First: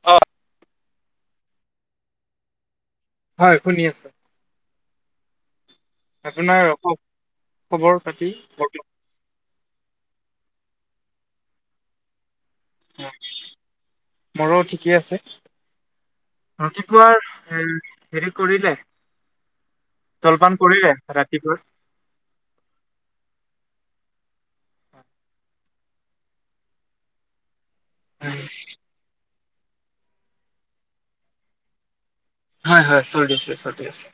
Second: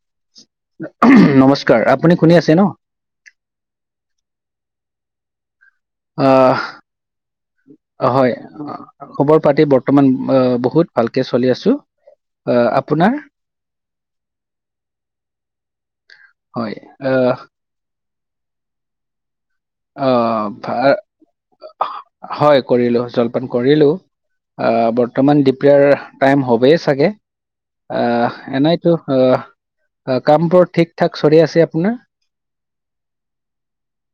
অ ওমহ নমস্কাৰ আপুনি শুনি আছে ন‌‌? হয় শুনি আছো আহ, আপোনাৰ ৰখক, হয় অ, খবৰ পাতি বৰ্তমান আহ বহুত ভালকে চলি আছো আহ আপোনাৰ। মোৰো ঠিকেই আছে হয় ৰাতিপুৱাৰ আহ, এ হেৰি কৰিলে আহ, জলপান কৰিলে ভা- ৰাতিপুৱা হয় কৰিলো জলপান কৰিলো অ বৰ্তমান দুপৰীয়াৰ টাইম হবই চাগে। আহ এনাইতো অ কামবোৰ ঠিক ঠাক চলি আছে আপোনাৰ। হয় হয় চলি আছে চলি আছে।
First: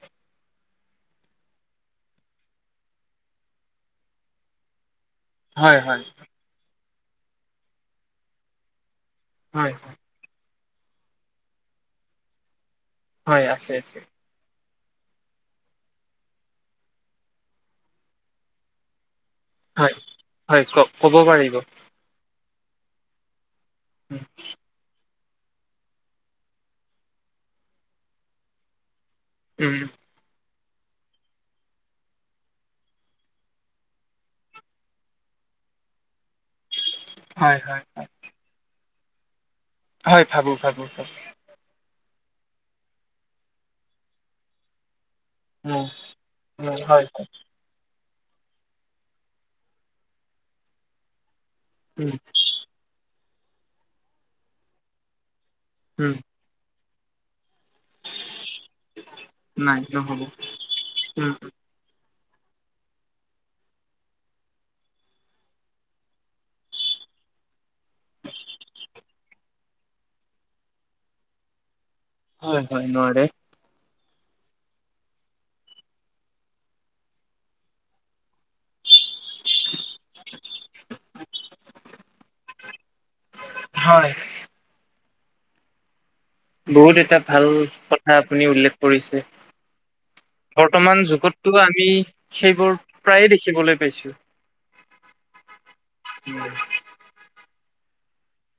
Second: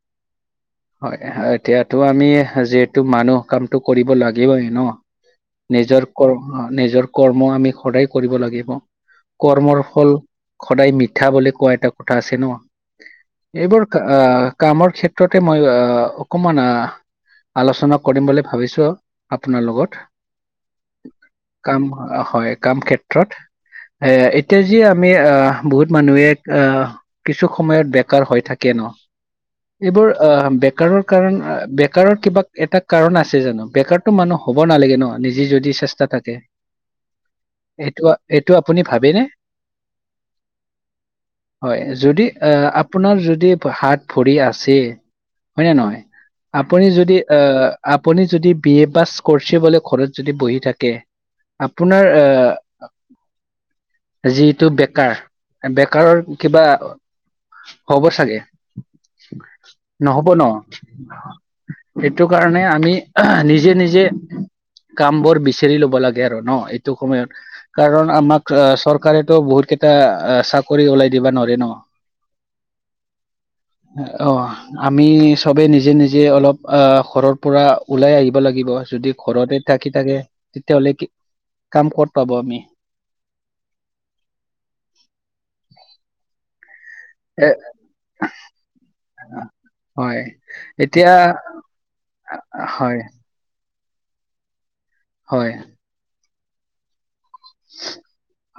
হয় এতিয়াতো আমি যিহেতু মানুহ কামটো কৰিব লাগিবই ন, হয় হয় নিজৰ ক নিজৰ কৰ্ম আমি সদায় কৰিব লাগিব। হয় কৰ্মৰ হয় ফল সদায় মিঠা বুলি কোৱা এটা কথা আছে ন। হয় আছে এইবোৰ আছে আহ কামৰ ক্ষেত্ৰ ক্ষেত্ৰতে মই আহ অকমান আহ আলোচনা কৰিম বুলি ভাবিছো, আপোনাৰ হয় লগত হয় ক ক'ব পাৰিব কাম হয় কাম ক্ষেত্ৰ ক্ষেত্ৰত এ উম এতিয়া যি, আমি অ বহুত মানুহে অ কিছু সময়ত বেকাৰ হৈ থাকে ন। উম, এইবোৰ অ বেকাৰৰ কাৰণ বেকাৰৰ কিবা এটা কাৰণ আছে জানো বেকাৰতো মানুহ, হ'ব নালাগে ন নিজে যদি চেষ্টা থাকে। হয় হয় হয় এইটো এইটো আপুনি ভাবেনে? হয় ভাবো ভাবো, হয় যদি আহ আপোনাৰ যদি হাত ভৰি আছে। হয় নে উম, নহয় উম, আপুনি হয় যদি হয় আহ, আপুনি যদি বি এ পাছ কৰিছে বোলে ঘৰত যদি বহি থাকে। আপোনাৰ উম আ যিটো বেকাৰ। উম বেকাৰৰ কিবা হব চাগে। নহব ন। উম সেইটো কাৰণে আমি নিজে নিজে। কাম বোৰ বিচাৰি লব লাগে আৰু ন এইটো সময়ত। কাৰণ আমাক চৰকাৰেতো বহুত কেইটা চাকৰি ওলাই দিবা নৱাৰে ন। হয় হয় নোৱাৰে। অ আমি চবে নিজে নিজে অলপ আহ ঘৰৰ পৰা ওলাই আহিব লাগিব যদি ঘৰতে, তাকে তাকে তেতিয়াহ'লে কি কাম ক'ত পাব আমি। হয়, বহুত এটা এ ভাল কথা আপুনি উল্লেখ কৰিছে। হয়, বৰ্তমান এতিয়া যুগতো আমি সেইবোৰ হয়, প্ৰায়ে দেখিবলৈ পাইছো। হয়। [unintelligible]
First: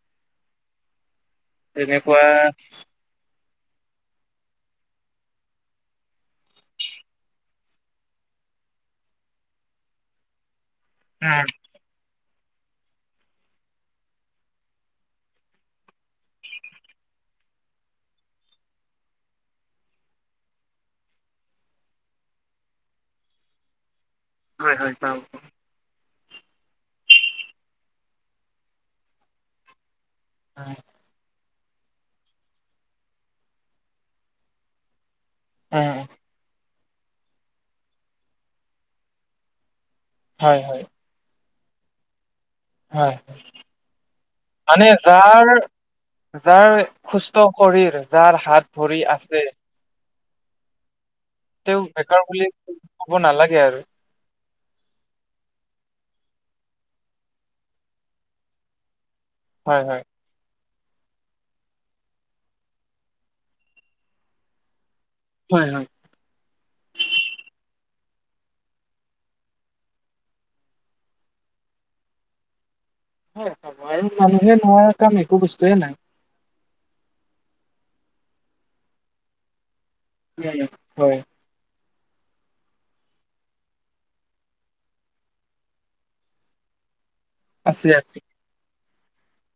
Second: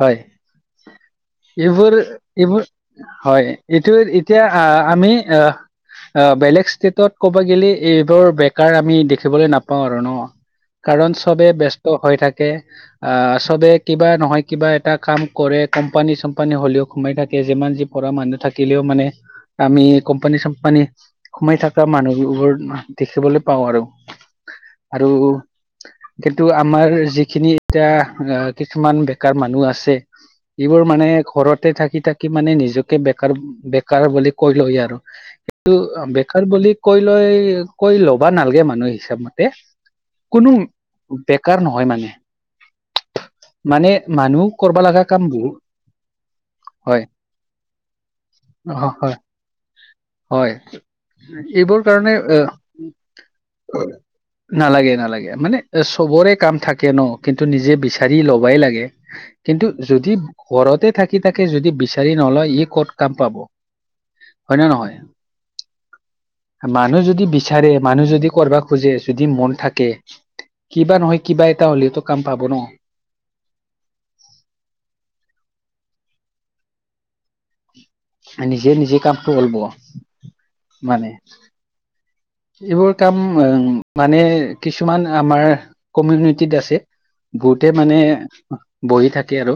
হয় এইবোৰ তেনেকুৱা এইবোৰ। হয় এইটো এতিয়া আ আমি আহ। অ বেলেগ ষ্টেটত ক'ব গেলে এইবোৰ বেকাৰ আমি দেখিবলৈ নাপাওঁ আৰু ন। কাৰণ উম, চবে ব্যস্ত হৈ থাকে আ চবে। কিবা নহয় কিবা এটা কাম কৰে কোম্পানী চম্পানী হ'লেও সোমাই থাকে যিমান যি পঢ়া মানুহ থাকিলেও মানে। আমি কোম্পানী চোম্পানী। সোমাই থাকা মানুহবোৰ দেখিবলৈ পাওঁ আৰু হয় হয় আৰু পাওঁ। কিন্তু আমাৰ যিখিনি এতিয়া আ, কিছুমান বেকাৰ মানুহ আছে এইবোৰ মানে ঘৰতে থাকি থাকি, কি মানে নিজকে বেকাৰ বেকাৰ বুলি কৈ লয় আৰু কিন্তু, উম, কাৰ বুলি কৈ লৈ কৈ ল'বা নালগে মানুহ হিচাপমতে, কোনো হয় হয় বেকাৰ নহয় মানে। হয়। মানে মানুহ কৰবা মানে লাগা কাম যাৰ বহুত। যাৰ হয় সুস্থ শৰীৰ যাৰ হাত অ ভৰি হয় আছে। হয় তেওঁ এইবোৰ কাৰণে বেকাৰ এ বুলি ক'ব নালাগে আৰু নালাগে নালাগে মানে চবৰে কাম থাকে ন কিন্তু নিজে বেচি, চাৰি ল'বাই লাগে কিন্তু হয় হয়। যদি। ঘৰতে থাকি তাকে যদি বিচাৰি নলয় ই ক'ত কাম পাব! হয় নে নহয়? হয় হয়। মানুহ যদি বিচাৰে, মানুহ যদি কৰবা খোজে, যদি মন থাকে! কিবা নহয় কিবা এটা হ'লেওটো কাম পাব ন! [inaudible] হয় আৰু মানুহে নোৱাৰা কাম একো বস্তুয়ে নাই। নিজে নিজে কামটো কৰিব। উম হয়। এইবোৰ কাম মানে, কিছুমান আমাৰ কমিউনিটিত আছে। বহুতে আছে মানে আছে বহি থাকে আৰু!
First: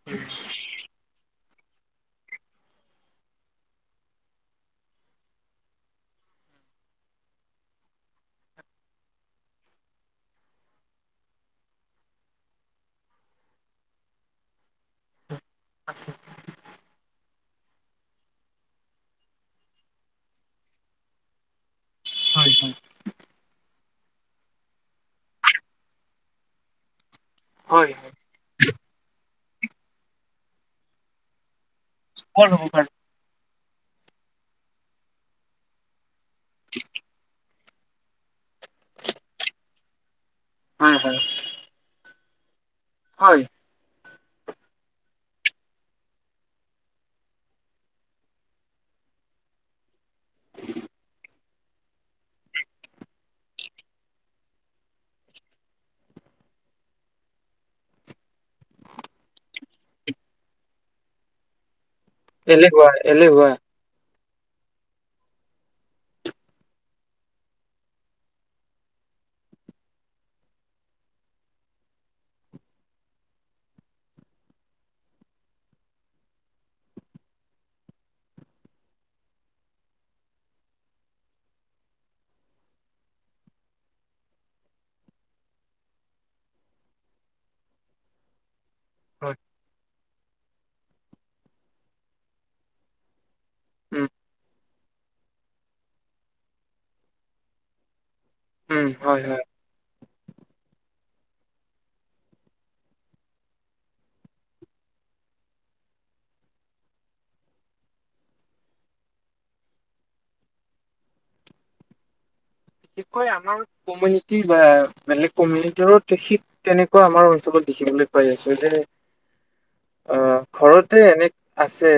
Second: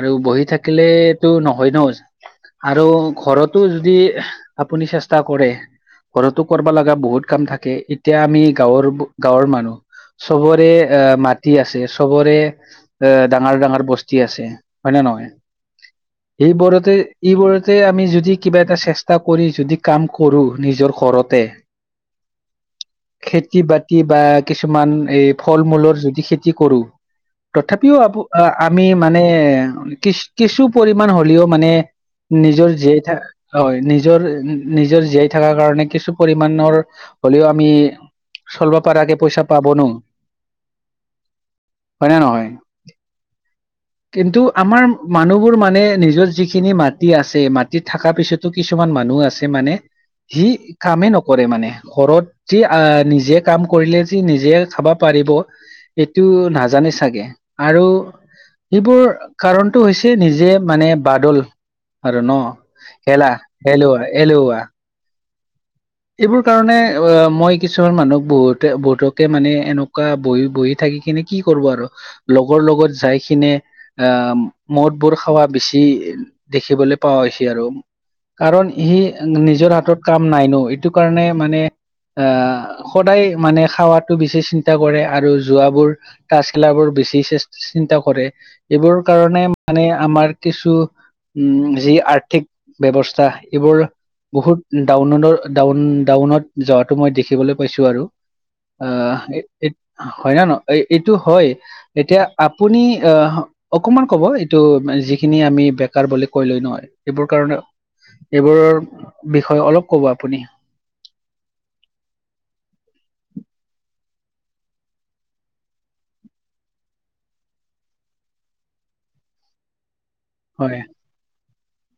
আৰু বহি থাকিলেতো নহয় ন! আৰু ঘৰতো যদি আপুনি চেষ্টা কৰে, ঘৰতো কৰবা লগা। বহুত কাম থাকে, এতিয়া আমি গাঁৱৰ-গাঁৱৰ মানুহ। চবৰে আ মাটি আছে, চবৰে। এ ডাঙৰ ডাঙৰ বস্তি আছে। হয় নে নহয়? আছে। সেবোৰতে, এইবোৰতে আমি যদি কিবা এটা চেষ্টা কৰি যদি কাম কৰো! নিজৰ ঘৰতে। হয় হয়। খেতি-বাতি বা কিছুমান এই ফল-মূলৰ যদি খেতি কৰো! হয় তথাপিও হয় আ-আমি মানে কি-কিছু পৰিমাণ হ'লেও মানে সফল হ'ব নিজৰ পাৰো জীয়াই থাকা, হয়, নিজৰ নিজৰ জীয়াই থাকা কাৰণে কিছু পৰিমাণে মানৰ হ'লেও আমি চলব পাৰাকে পইচা পাব ন! হয় হয়। হয় নে নহয়? হয়। কিন্তু, আমাৰ মানুহবোৰ মানে নিজৰ যিখিনি মাটি আছে, মাটিত থাকা পিছত। তো কিছুমান মানুহ আছে মানে, সি কামে নক কৰে মানে। ঘৰত যি আ নিজে কাম কৰিলে যে নিজে খাব পাৰিব! সেইটো নাজানে চাগে! আৰু সেবোৰ কাৰণটো হৈছে নিজে মানে, বাদোল। আৰু ন? এলেহুৱা হেলা, এলেহুৱা হেলুৱই, এলেহুৱা। এইবোৰ কাৰণে অ মই কিছুমান মানুহক বহুতে, বহুতকে মানে এনেকুৱা বহি বহি থাকি কিনে কি কৰব আৰু! লগৰ লগত যাই কিনে আ মদবোৰ খোৱা বেছি দেখিবলৈ পোৱা হৈছে আৰু! কাৰণ সি নিজৰ হাতত কাম নাই ন? এইটোকাৰণে মানে আ, সদায় মানে খাৱাতো বেছি চিন্তা কৰে, আৰু যোৱাবোৰ তাছ খেলাবোৰ বেছি চিন্তা কৰে, এইবোৰ হয় কাৰণে মানে আমাৰ কিছু, উম, যি আৰ্থিক ব্যৱস্থা এইবোৰ উম বহুত ডাউনোদৰ ডাউন-ডাউনত যোৱাটো মই দেখিবলৈ পাইছো আৰু! আ উম হয় হয়। হয় নে ন? এইটো হয়, এতিয়া আপুনি আহ অকমান ক'ব। এইটো যিখিনি আমি বেকাৰ বুলি কৈ লয় ন! সেইবোৰ কাৰণে এইবোৰৰ বিষয়ে অলপ ক'ব আপুনি। বিশেষকৈ আমাৰ কমিউনিটি বা বেলেগ কমিউনিটিৰত শিক কেনেকুৱা আমাৰ অঞ্চলত দেখিবলৈ পাই আছো যে [inaudible] অ' হয়। ঘৰতে এনে আছে,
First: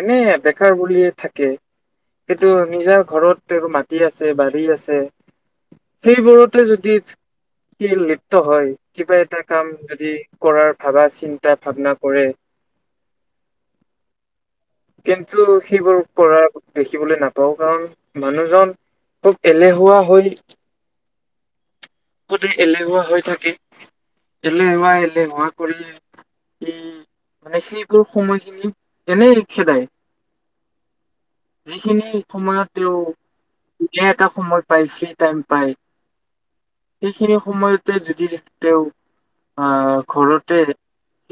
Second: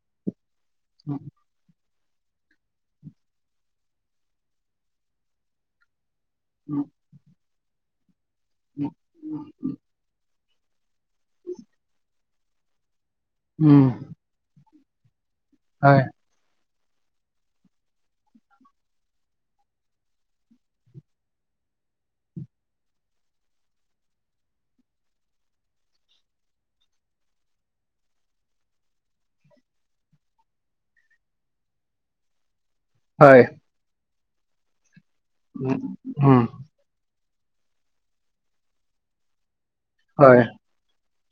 এনে ইয়াতে নিজৰ বুলিয়ে থাকে, সেইটো নিজা ঘৰত তেওঁৰ মাটি আছে। বাৰী আছে। সেইবোৰতে যদি হয় কিবা এটা কাম যদি কৰাৰ ভাবা চিন্তা ভাৱনা কৰে উম কিন্তু সেইবোৰ হয়, কৰাৰ দেখিবলৈ নাপাওঁ কাৰণ মানুহজন খুব এলেহুৱা হৈ গোটেই এলেহুৱা হৈ থাকে এলেহুৱা এলেহুৱা কৰি উম মানে সেইবোৰ সময়খিনি এনেই খেদায় যিখিনি সময়ত তেওঁ হয় সুকিয়া এটা সময় পাইছে উম সেইখিনি সময়তে যদি তেওঁ আহ হয়, ঘৰতে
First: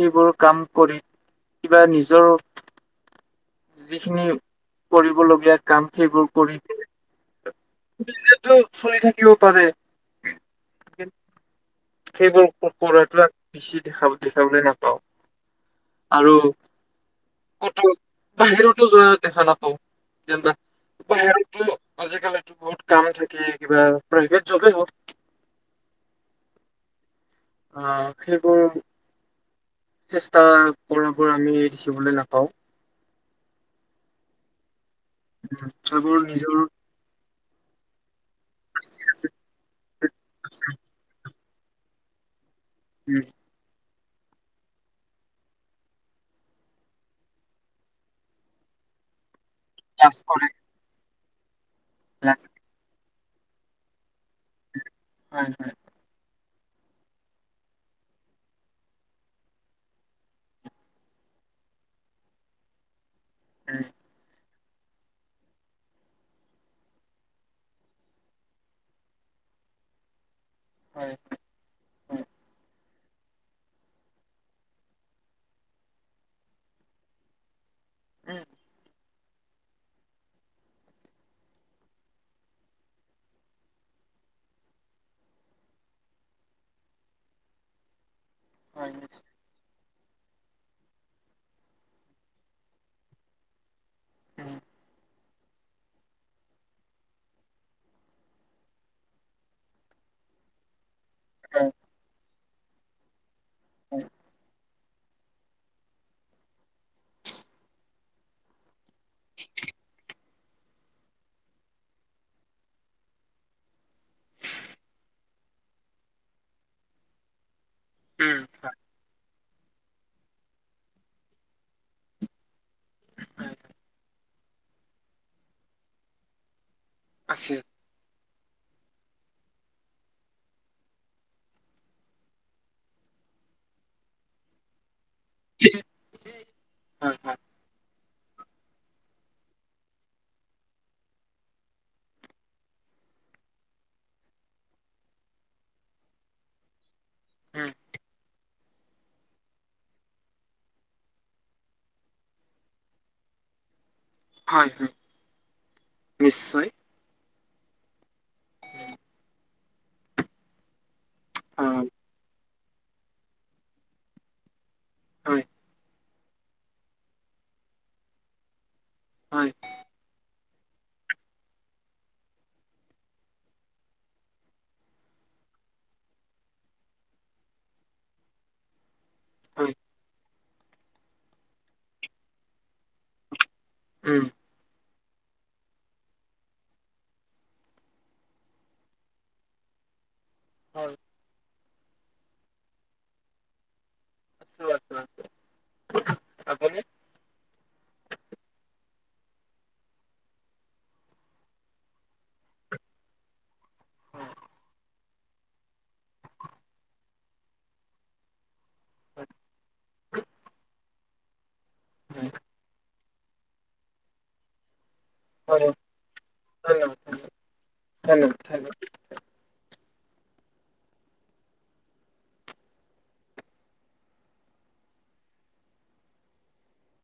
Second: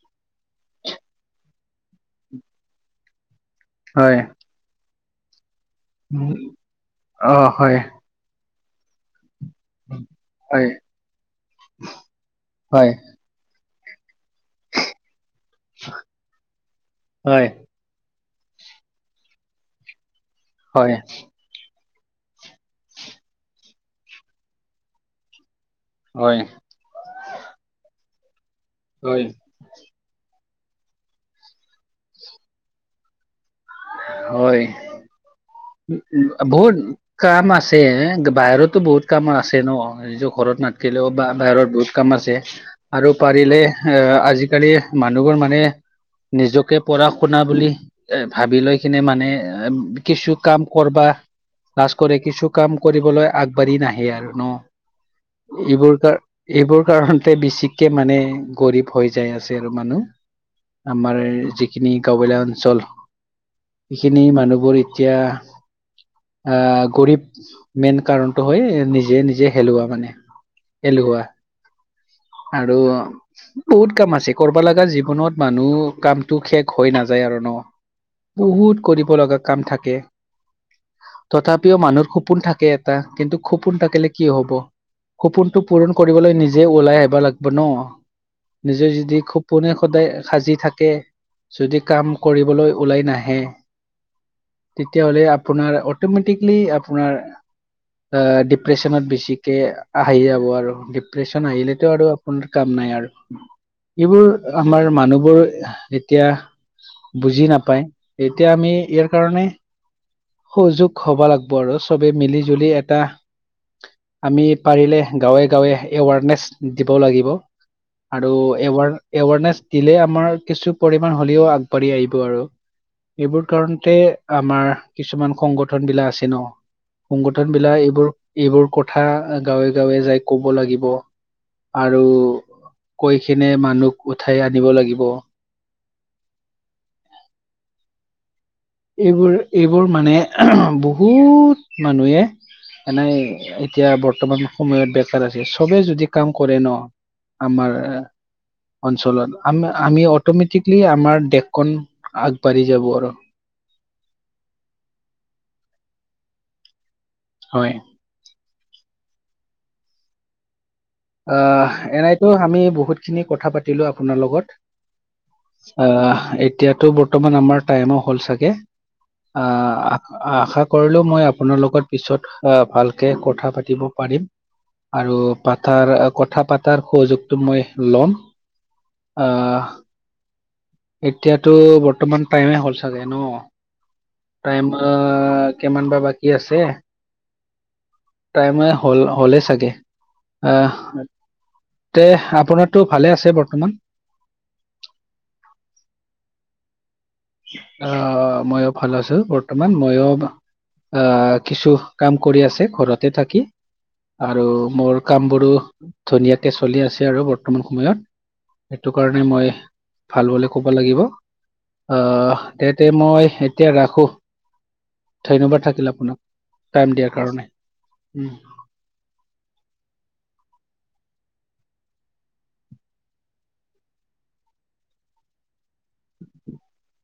এইবোৰ কাম কৰি কিবা নিজৰ হয়, যিখিনি কৰিবলগীয়া কাম সেইবোৰ উম, কৰি অ', হয়, নিজেতো চলি থাকিব পাৰে হয় সেইবোৰ হয়, কৰা টোৱে ইয়াক বেছি দেখা দেখাবলৈ নাপাওঁ আৰু হয়, কতো বাহিৰতো যোৱা দেখা নাপাওঁ যেনবা হয়, বাহিৰত টো আজিকালি বহুত কাম থাকে কিবা প্ৰাইভেট জবে হওক হয় অ সেইবোৰ হয় চেষ্টা কৰা কৰা আমি দেখিবলৈ নাপাওঁ, হয় উম সেইবোৰ নিজৰ বহুত কাম আছে বাহিৰতো বহুত কাম আছে ন নিজৰ ঘৰত আছে, নাথাকিলেও বা বাহিৰত বহুত কাম আছে আৰু উম, পাৰিলে এ আজিকালি মানুহবোৰ মানে নিজকে পঢ়া শুনা বুলি এ ভাবি লৈ কিনে মানে এ লাজ কিছু কৰে কাম কৰবা লাজ কৰে কিছু কাম কৰিবলৈ আগবাঢ়ি নাহে আৰু ন হয় হয় এইবোৰ কাৰ এইবোৰ কাৰণতে বেছিকে মানে গৰীব হৈ যাই আছে আৰু মানুহ আমাৰ যিখিনি গাঁওবোলীয়া অঞ্চল উম ইখিনি মানুহবোৰ এতিয়া, আহ গৰীব মেইন কাৰণটো হয় নিজে নিজে হেলোৱা মানে, হয় এলেহুৱা হয় আৰু, বহুত কাম আছে কৰবা লগা জীৱনত মানুহ কামটো শেষ হৈ নাযায় আৰু ন, উম বহুত কৰিব লগা কাম থাকে, তথাপিও মানুৰ সপোন থাকে এটা কিন্তু সপোন থাকিলে কি হব, সপোনটো পূৰণ কৰিবলৈ নিজে ওলাই আহিব লাগব ন নিজে হয় যদি নিশ্চয় খুব, পোনে সদায় সাজি থাকে যদি কাম কৰিবলৈ ওলাই নাহে, তেতিয়াহ'লে আপোনাৰ অটমেটিকলি আপোনাৰ, আ ডিপ্ৰেছনত বেছিকে আহি যাব আৰু, প্ৰেচন উম আহিলেটো আৰু আপোনাৰ কাম নাই আৰু হয় হয় উম এইবোৰ, আমাৰ মানুহবোৰ এতিয়া বুজি নাপায় এতিয়া আমি ইয়াৰ, কাৰণে সুযোগ হব লাগব আৰু চবেই মিলি জুলি এটা, আমি পাৰিলে গাঁৱে গাঁৱে এৱাৰনেছ দিব লাগিব। আৰু এৱাৰ এৱাৰ নেচ, দিলে আমাৰ কিছু পৰিমাণ হ'লেও আগবাঢ়ি আহিব আৰু। এইবোৰ হয় কাৰণতে আমাৰ কিছুমান সংগঠন বিলাক আছে ন হয় আছে সংগঠন বিলাক এইবোৰ, এইবোৰ কথা গাঁৱে গাঁৱে যাই কব লাগিব, আৰু কৈখনে মানুহ উঠাই আনিব লাগিব, [unintelligible] হয় হয় এইবোৰ এইবোৰ মানে বহুত মানুহে এনেই এতিয়া বৰ্তমান সময়ত বেকাৰ আছে চবে যদি কাম কৰে ন উম আমাৰ অঞ্চলত আম আমি অটমেটিকলি আমাৰ দেশখন আগবাঢ়ি যাব আৰ। হয় হয় নিশ্চয়। হয়। অ আহ এনেইতো আমি বহুতখিনি কথা পাতিলো আপোনাৰ লগত। হয় আহ এতিয়াতো বৰ্তমান আমাৰ টাইমো হ'ল চাগে। আ। হয় আশা কৰিলো মই আপোনাৰ লগত পিছত আহ ভালকে কথা পাতিব পাৰিম। আৰু পাত- তাৰ কথা পাতাৰ সুযোগটো মই লম। আহ হয় উম এতিয়াতো বৰ্তমান টাইমে হ'ল চাগে ন। উম। টাইম আ কিমান বা বাকী আছে। টাইম হল হলে চাগে। আহ হয় তে আপোনাৰটো ভালে আছে বৰ্তমান। [unintelligible] অ মইয়ো ভাল আছো বৰ্তমান। মইয়ো আহ কিছু কাম কৰি আছে ঘৰতে থাকি। আৰু মোৰ কাম বোৰো ধুনীয়াকে চলি আছে আৰু বৰ্তমান সময়ত। সেইটো কাৰণে মই ভাল বুলি ক'ব লাগিব। আহ তেতে মই এতিয়া ৰাখো। ধন্যবাদ হয়, থাকিল আপোনাক টাইম ধন্যবাদ দিয়াৰ ধন্যবাদ কাৰণে। উম। ধন্যবাদ। [inaudible]